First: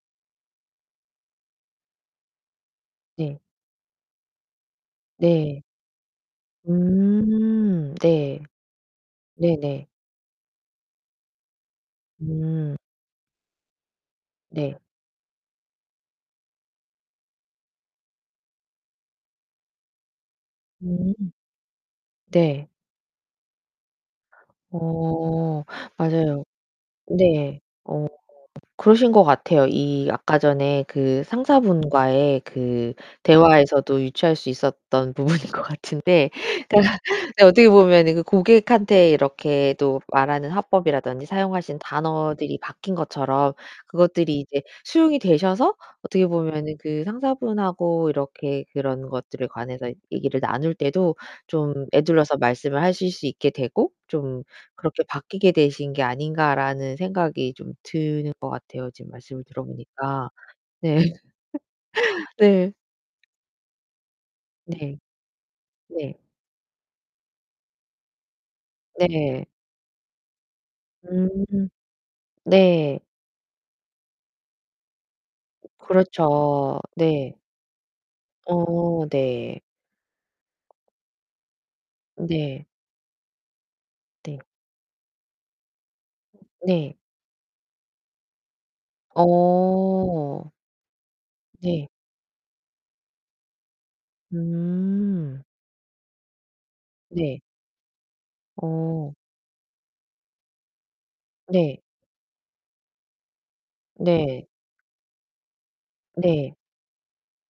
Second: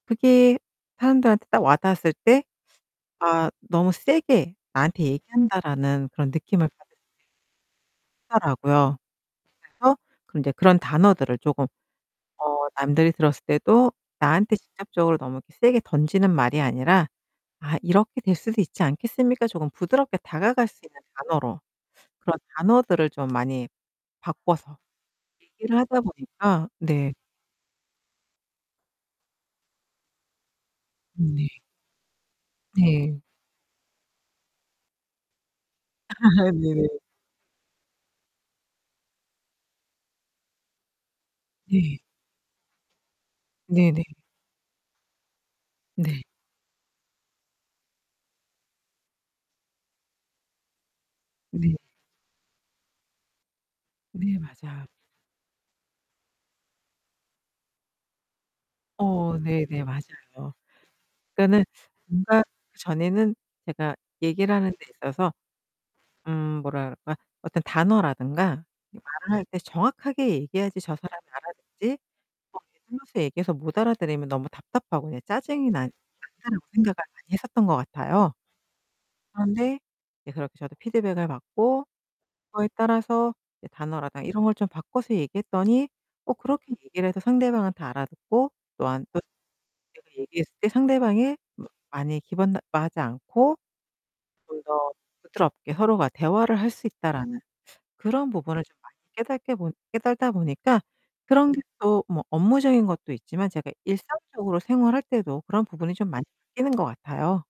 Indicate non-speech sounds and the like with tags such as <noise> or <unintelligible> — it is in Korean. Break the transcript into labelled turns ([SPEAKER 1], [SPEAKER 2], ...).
[SPEAKER 1] 그게 사람들한테 딱 와 닿았을 때
[SPEAKER 2] 네.
[SPEAKER 1] '아 너무 세게 나한테
[SPEAKER 2] 네.
[SPEAKER 1] 얘기한다.'라는 그런 느낌을 받았 <unintelligible>
[SPEAKER 2] 음 네.
[SPEAKER 1] 하더라고요.
[SPEAKER 2] 네네.
[SPEAKER 1] 그래서 이제 그런 단어들을 쪼금 어
[SPEAKER 2] 음.
[SPEAKER 1] 남들이 들었을 때도 나한테
[SPEAKER 2] 네.
[SPEAKER 1] 직접적으로 너무 세게 던지는 말이 아니라 "아 이렇게 될 수도 있지 않겠습니까?" 조금 부드럽게 다가갈 수 있는
[SPEAKER 2] 음.
[SPEAKER 1] 단어로. 그런
[SPEAKER 2] 네.
[SPEAKER 1] 단어들을 좀 많이 바꿔서
[SPEAKER 2] 어
[SPEAKER 1] 얘기를 하다
[SPEAKER 2] 맞아요.
[SPEAKER 1] 보니까 네.
[SPEAKER 2] 네. 어 그러신 것 같아요. 이 아까 전에 그
[SPEAKER 1] 네.
[SPEAKER 2] 상사분과의 그
[SPEAKER 1] 네.
[SPEAKER 2] 대화에서도 유추할 수 있었던 부분인 것
[SPEAKER 1] 아
[SPEAKER 2] 같은데
[SPEAKER 1] 네.
[SPEAKER 2] 그니까 네 어떻게 보면은 그 고객한테 이렇게 또 말하는 화법이라든지 사용하시는
[SPEAKER 1] 네.
[SPEAKER 2] 단어들이 바뀐 것처럼
[SPEAKER 1] 네네.
[SPEAKER 2] 그것들이 이제 수용이 되셔서
[SPEAKER 1] 네.
[SPEAKER 2] 어떻게 보면은 그 상사분하고 이렇게 그런 것들에 관해서 얘기를 나눌 때도
[SPEAKER 1] 네.
[SPEAKER 2] 좀 에둘러서 말씀을 하실 수 있게 되고
[SPEAKER 1] 네,
[SPEAKER 2] '좀
[SPEAKER 1] 맞아요.
[SPEAKER 2] 그렇게 바뀌게 되신 게 아닌가.'라는 생각이 좀 드는 것 같아요 지금
[SPEAKER 1] 어
[SPEAKER 2] 말씀을 들어
[SPEAKER 1] 네네.
[SPEAKER 2] 보니까.
[SPEAKER 1] 맞아요.
[SPEAKER 2] 네.
[SPEAKER 1] 그러니까는
[SPEAKER 2] <laughs>
[SPEAKER 1] 뭔가
[SPEAKER 2] 네.
[SPEAKER 1] 전에는 제가 얘기를 하는데
[SPEAKER 2] 네.
[SPEAKER 1] 있어서
[SPEAKER 2] 네.
[SPEAKER 1] 음 뭐라 그럴까? 어떤 단어라든가 이 말을 할
[SPEAKER 2] 네.
[SPEAKER 1] 때 정확하게 얘기해야지 저 사람이
[SPEAKER 2] 음
[SPEAKER 1] 알아듣지
[SPEAKER 2] 네.
[SPEAKER 1] <unintelligible> 얘기해서 못 알아들으면 너무 답답하고 그냥 짜증이 난 난다라고
[SPEAKER 2] 그렇죠.
[SPEAKER 1] 생각을 많이
[SPEAKER 2] 네.
[SPEAKER 1] 했었던 것 같아요.
[SPEAKER 2] 어 네.
[SPEAKER 1] 그런데 이제 그렇게 저도 피드백을 받고
[SPEAKER 2] 네.
[SPEAKER 1] 그거에 따라서 이제 단어라든가
[SPEAKER 2] 네.
[SPEAKER 1] 이런 걸 좀 바꿔서 얘기했더니 어 그렇게
[SPEAKER 2] 네.
[SPEAKER 1] 얘기를 해서 상대방은 다 알아듣고 또한 또 내가
[SPEAKER 2] 어.
[SPEAKER 1] 얘기했을 때 상대방이 마
[SPEAKER 2] 네.
[SPEAKER 1] 많이 기분 나빠하지 않고 '좀 더
[SPEAKER 2] 음.
[SPEAKER 1] 부드럽게 서로가 대화를 할 수 있다.'라는
[SPEAKER 2] 네.
[SPEAKER 1] 그런 부분을 좀 많이
[SPEAKER 2] 어.
[SPEAKER 1] 깨닫게 보 깨닫다 보니까 그런 게
[SPEAKER 2] 네.
[SPEAKER 1] 또 뭐 업무적인 것도 있지만 제가
[SPEAKER 2] 네.
[SPEAKER 1] 일상적으로 생활할 때도 그런 부분이 좀 많이
[SPEAKER 2] 네.
[SPEAKER 1] 바뀌는 것 같아요.